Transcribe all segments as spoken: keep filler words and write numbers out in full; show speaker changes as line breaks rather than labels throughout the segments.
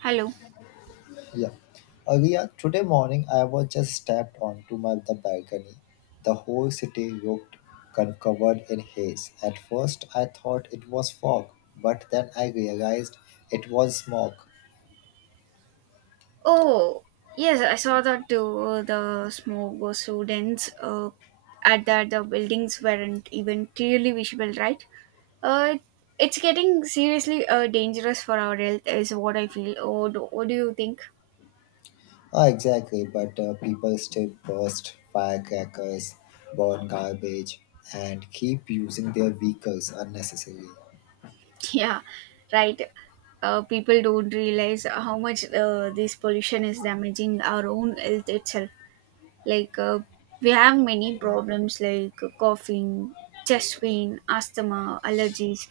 Hello.
Yeah. Uh, we are, today morning, I was just stepped onto my the balcony. The whole city looked con- covered in haze. At first, I thought it was fog, but then I realized it was smoke.
Oh, yes, I saw that uh, the smoke was so dense uh, at that the buildings weren't even clearly visible, right? Uh, it's getting seriously uh, dangerous for our health, is what I feel. Oh, do, what do you think?
Ah, exactly, but uh, people still burst firecrackers, burn garbage, and keep using their vehicles unnecessarily.
Yeah, right. Uh, people don't realize how much uh, this pollution is damaging our own health itself. Like, uh, we have many problems like coughing, chest pain, asthma, allergies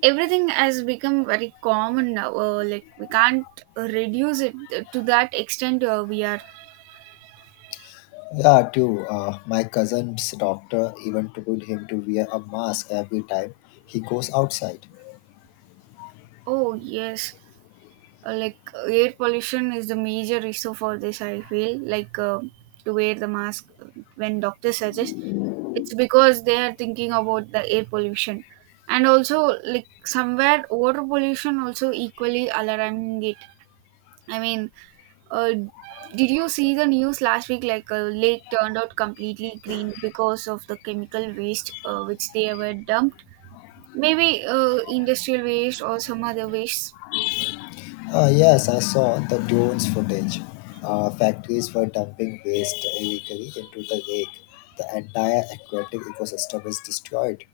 everything has become very common now uh, like we can't reduce it to that extent uh, we are
Yeah, too. Uh, my cousin's doctor even told him to wear a mask every time he goes outside.
oh yes uh, like air pollution is the major issue for this I feel like uh, to wear the mask when doctors suggest it's because they are thinking about the air pollution, and also like somewhere water pollution also equally alarming it I mean. Uh, did you see the news last week? Like a lake turned out completely green because of the chemical waste uh, which they were dumped. Maybe uh, industrial waste or some other waste.
Uh, yes, I saw the drones footage. Uh, factories were dumping waste illegally into the lake. The entire aquatic ecosystem is destroyed.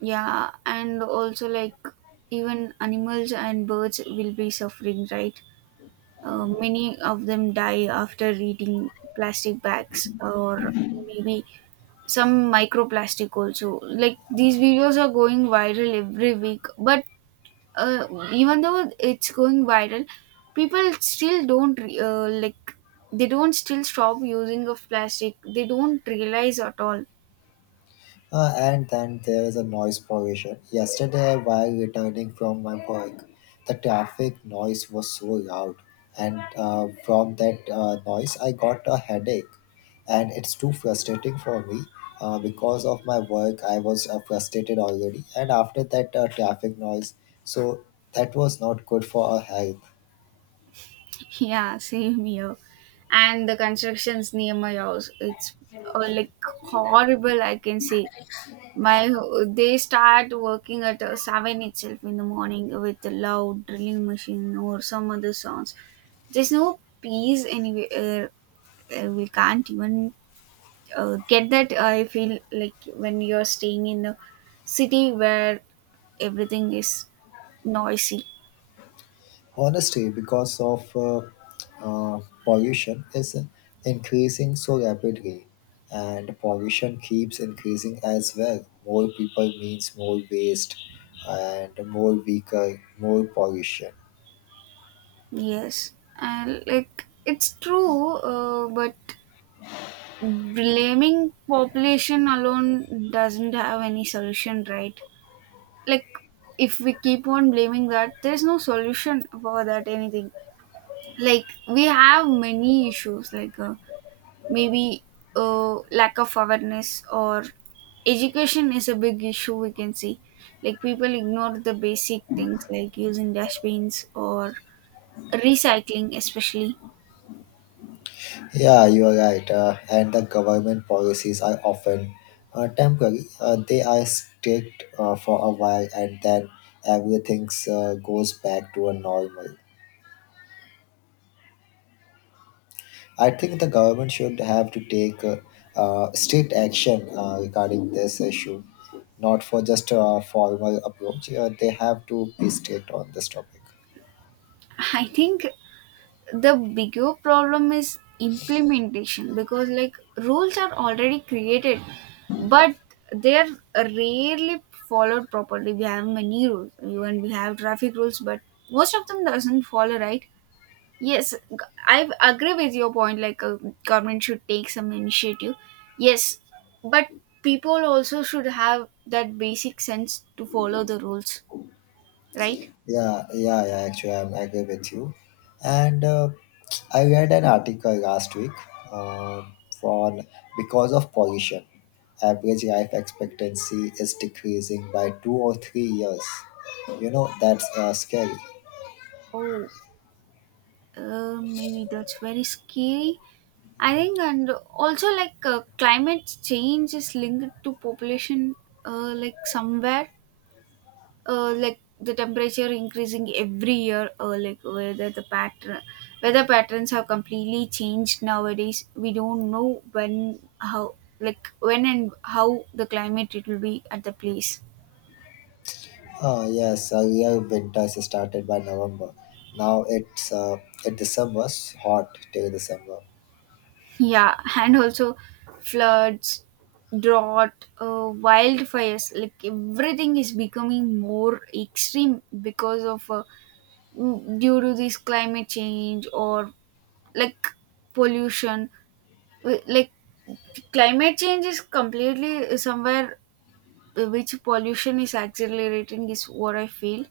Yeah, and also like even animals and birds will be suffering, right? Uh, many of them die after eating plastic bags, or maybe some microplastic also. Like these videos are going viral every week, but uh, even though it's going viral, people still don't re- uh, like they don't still stop using of plastic. They don't realize at all.
Uh, and then there is a noise pollution. Yesterday, while returning from my work, the traffic noise was so loud, and uh, from that uh, noise, I got a headache. And it's too frustrating for me uh, because of my work. I was uh, frustrated already, and after that uh, traffic noise, so that was not good for our health.
Yeah, same here. And the constructions near my house, it's uh, like horrible. I can say my they start working at uh, seven itself in the morning with the loud drilling machine or some other sounds. There's no peace anywhere. Uh, we can't even uh, get that uh, I feel like when you're staying in a city where everything is noisy.
Honesty, because of uh, uh, pollution, is increasing so rapidly, and pollution keeps increasing as well. More people means more waste, and more vehicle, more pollution.
Yes, and like it's true, uh, but blaming population alone doesn't have any solution, right? Like if we keep on blaming, that there's no solution for that anything. Like we have many issues like uh, maybe uh, lack of awareness or education is a big issue, we can see. Like people ignore the basic things like using dustbins or recycling especially.
Yeah, you are right. Uh, and the government policies are often uh, temporary. Uh, they are strict uh, for a while, and then everything uh, goes back to a normal. I think the government should have to take uh, uh, strict action uh, regarding this issue, not for just a formal approach. Uh, they have to be strict on this topic.
I think the bigger problem is implementation, because like rules are already created, but they're rarely followed properly. We have many rules, even we have traffic rules, but most of them doesn't follow, right? Yes, g- I agree with your point. Like, uh, government should take some initiative. Yes, but people also should have that basic sense to follow the rules, right?
Yeah, yeah, yeah. Actually, I'm I agree with you. And uh, I read an article last week um on because of pollution, average life expectancy is decreasing by two or three years. You know that's uh, scary.
Oh, uh, maybe that's very scary. I think, and also like uh, climate change is linked to population, uh, like somewhere uh, like the temperature increasing every year, or like whether the pattern weather patterns have completely changed nowadays. We don't know when how, like when and how the climate it will be at the place.
Ah, yes, earlier winters started by November. Now it's uh, it December's hot till December.
Yeah, and also floods, drought, uh, wildfires, like everything is becoming more extreme because of uh, due to this climate change or like pollution. Wi- like climate change is completely somewhere which pollution is accelerating, is what I feel.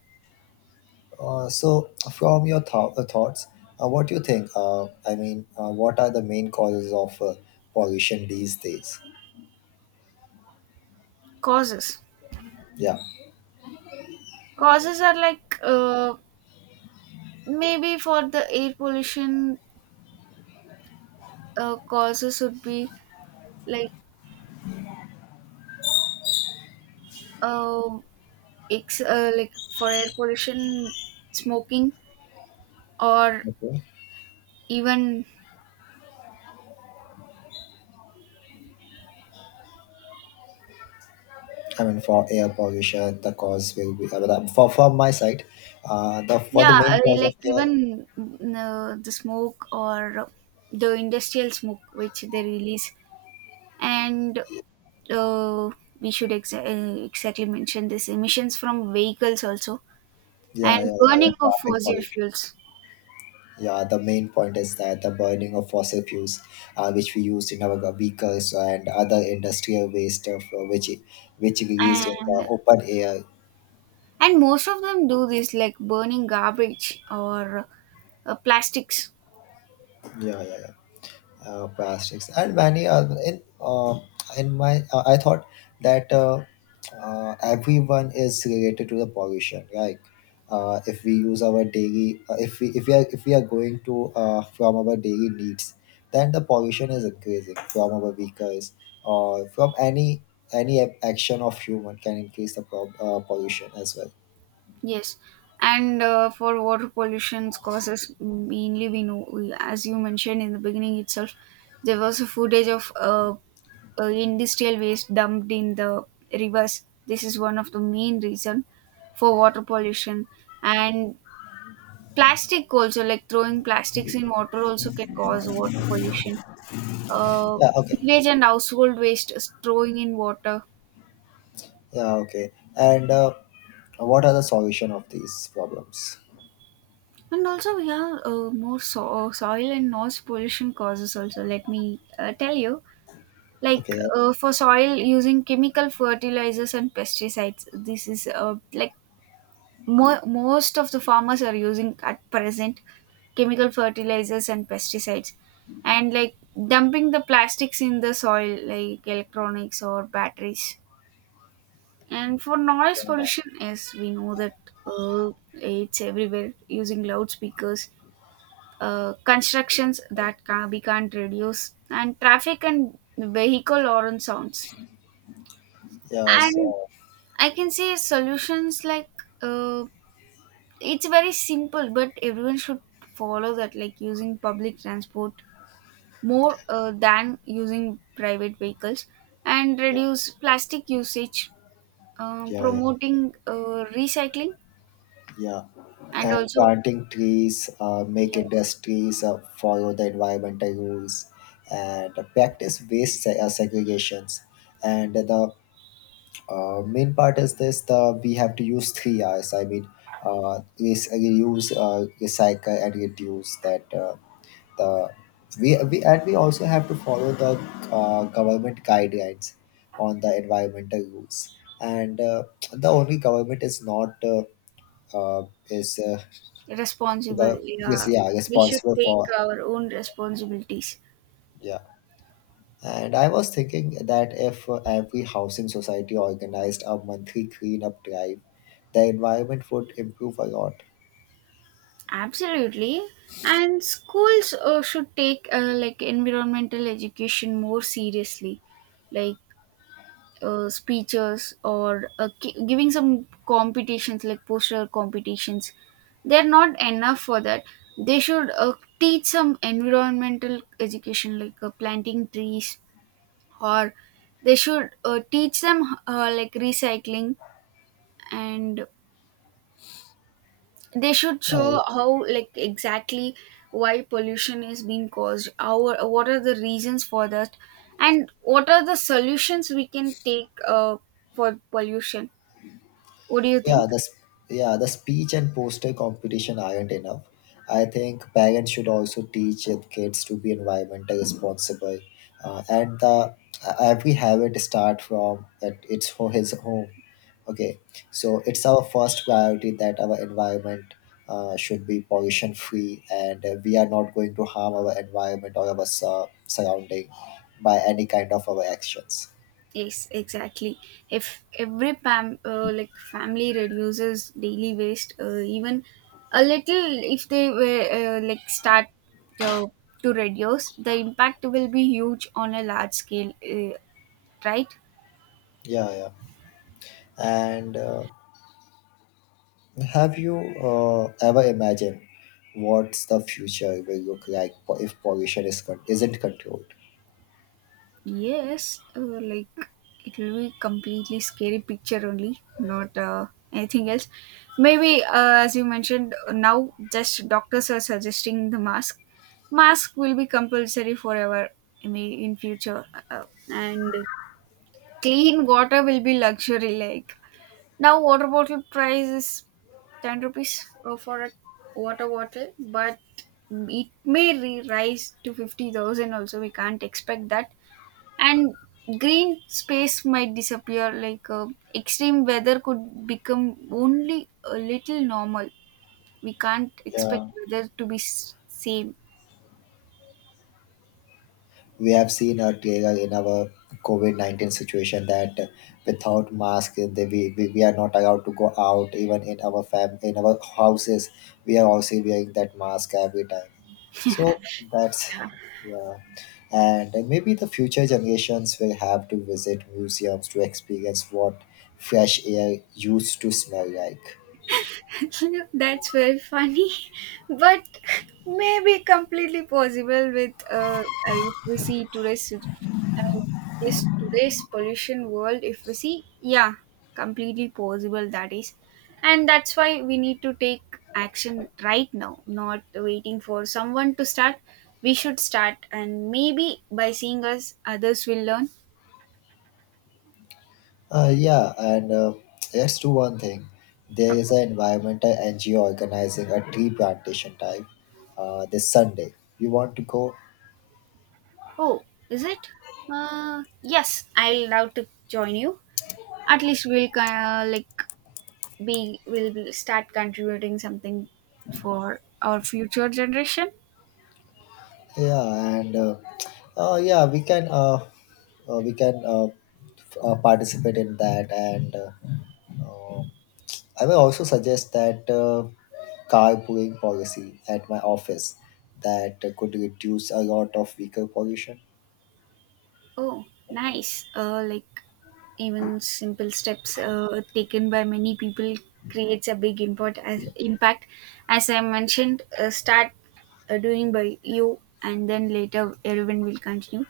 Uh, so, from your thou- uh, thoughts, uh, what do you think? Uh, I mean, uh, what are the main causes of uh, pollution these days?
Causes,
Yeah.
causes are like uh, maybe for the air pollution uh, causes would be like uh, ex- uh, like for air pollution smoking, or
Okay.
even
I mean, for air pollution, the cause will be uh, but, uh, for from my side. Uh, the for the
yeah uh,
main cause of
like
air,
even mm, uh, the smoke or the industrial smoke which they release, and uh, we should exa- uh, exactly mention this emissions from vehicles also,
yeah, yeah,
and
yeah,
burning
the
of
traffic
fossil
pollution.
fuels.
Yeah, the main point is that the burning of fossil fuels, uh, which we used in our vehicles and other industrial waste, of, uh, which which released in the
And
open air.
and most of them do this like burning garbage or uh, plastics.
Yeah, yeah, yeah. Uh, plastics and many other in uh, in my uh, I thought that uh, uh, everyone is related to the pollution like uh, if we use our daily uh, if we if we are if we are going to uh, from our daily needs then the pollution is increasing from our vehicles or from any any ac- action of human can increase the prob- uh, pollution as well.
Yes, and uh, for water pollution's causes, mainly we know, we- as you mentioned in the beginning itself, there was a footage of uh, uh, industrial waste dumped in the rivers. This is one of the main reason for water pollution. And plastic also, like throwing plastics in water also can cause water pollution. Uh,
Yeah, okay.
Sewage and household waste is throwing in water.
Yeah, okay. And uh, what are the solution of these problems?
And also, yeah, uh, more so- uh, soil and noise pollution causes also. Let me uh, tell you, like
Okay.
uh, for soil using chemical fertilizers and pesticides, this is uh, like mo- most of the farmers are using at present chemical fertilizers and pesticides, and like dumping the plastics in the soil, like electronics or batteries. And for noise
Yeah,
pollution, yes, we know that uh, it's everywhere using loudspeakers, uh, constructions that can, we can't reduce, and traffic and vehicle horn sounds.
yeah.
And
So
I can say solutions like, uh, it's very simple, but everyone should follow that, like using public transport more uh, than using private vehicles, and
yeah,
reduce plastic usage, uh,
yeah, yeah,
promoting uh, recycling,
yeah.
and
And
also
planting trees, uh, make
yes,
industries uh, follow the environmental rules, and practice waste se- uh, segregations. And the uh, main part is this: the we have to use three R's. I mean, uh, res- reuse, uh, recycle, and reduce. That uh, the we, we and we also have to follow the uh, government guidelines on the environmental rules. And uh, the only government is not uh, uh, is uh,
responsible.
the yes
Yeah,
yeah
we should
responsible
take
for.
our own responsibilities.
Yeah, and I was thinking that if uh, every housing society organized a monthly cleanup drive, the environment would improve a lot.
Absolutely. And schools uh, should take uh, like environmental education more seriously, like uh, speeches or uh, ki- giving some competitions like poster competitions. They're not enough for that. They should uh, teach some environmental education like uh, planting trees, or they should uh, teach them uh, like recycling, and they should
uh,
show how, like exactly why pollution is being caused our what are the reasons for that, and what are the solutions we can take uh, for pollution. What do you
yeah,
think?
the s- yeah, the speech and poster competition aren't enough. I think parents should also teach their kids to be environmental responsible. Uh, and the every habit start from at its ho- his home. Okay, so it's our first priority that our environment uh, should be pollution free, and uh, we are not going to harm our environment or our sur- surrounding by any kind of our actions.
Yes, exactly. If every pam uh, like family reduces daily waste uh, even a little, if they were uh, like start uh, to reduce, the impact will be huge on a large scale, uh, right?
Yeah, yeah. And uh, have you uh, ever imagined what's the future will look like po- if pollution is con- isn't controlled?
Yes, uh, like it will be completely scary picture only, not uh, anything else. Maybe uh, as you mentioned, now just doctors are suggesting the mask. Mask will be compulsory forever. I mean, in future, uh, and clean water will be luxury. Like now, water bottle price is ten rupees uh, for a water bottle, but it may re- rise to fifty thousand. Also, we can't expect that. And green space might disappear, like uh, extreme weather could become only a little normal, we can't expect
Yeah.
weather to be s- same.
We have seen uh, Diego, in our COVID nineteen situation that uh, without mask uh, they, we, we, we are not allowed to go out even in our fam in our houses. We are also wearing that mask every time, so that's, yeah. And uh, maybe the future generations will have to visit museums to experience what fresh air used to smell like.
That's very funny, but maybe completely possible with uh, I mean, if we see today's, I mean, this today's pollution world. If we see, yeah, completely possible that is, and that's why we need to take action right now, not waiting for someone to start. We should start, and maybe by seeing us, others will learn.
Uh, yeah, and uh, let's do one thing. There is
Okay.
an environmental N G O organizing a tree plantation drive uh, this Sunday. You want to go?
Oh, is it? Uh, yes, I will love to join you. At least we'll kind of like be will be- start contributing something for our future generation.
Yeah, and uh, uh, yeah, we can uh, uh, we can uh, f- uh, participate in that. And uh, uh, I will also suggest that uh, carpooling policy at my office that could reduce a lot of vehicle pollution.
Oh, nice. Uh like even simple steps uh, taken by many people creates a big import as impact. As I mentioned, uh, start uh, doing by you and then later everyone will continue.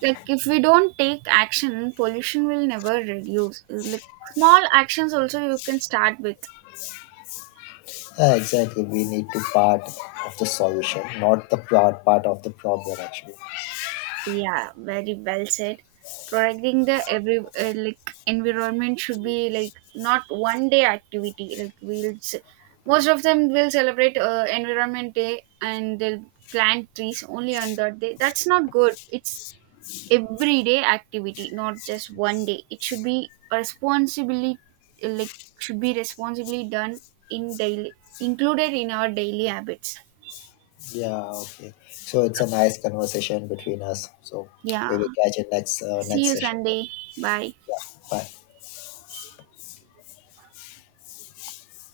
Like if we don't take action, pollution will never reduce. Uh, like small actions also you can start with.
Yeah, exactly. We need to part of the solution, not the part part of the problem. Actually,
Yeah, very well said. Protecting the every uh, like environment should be like not one day activity. Like we'll ce- most of them will celebrate uh, Environment Day, and they'll plant trees only on that day. That's not good. It's everyday activity, not just one day. It should be responsibly uh, like should be responsibly done in daily included in our daily habits.
yeah, okay. So it's a nice conversation between us. So we
Yeah.
will catch you next uh,
See
next
you
session.
Sunday. Bye.
Yeah, bye.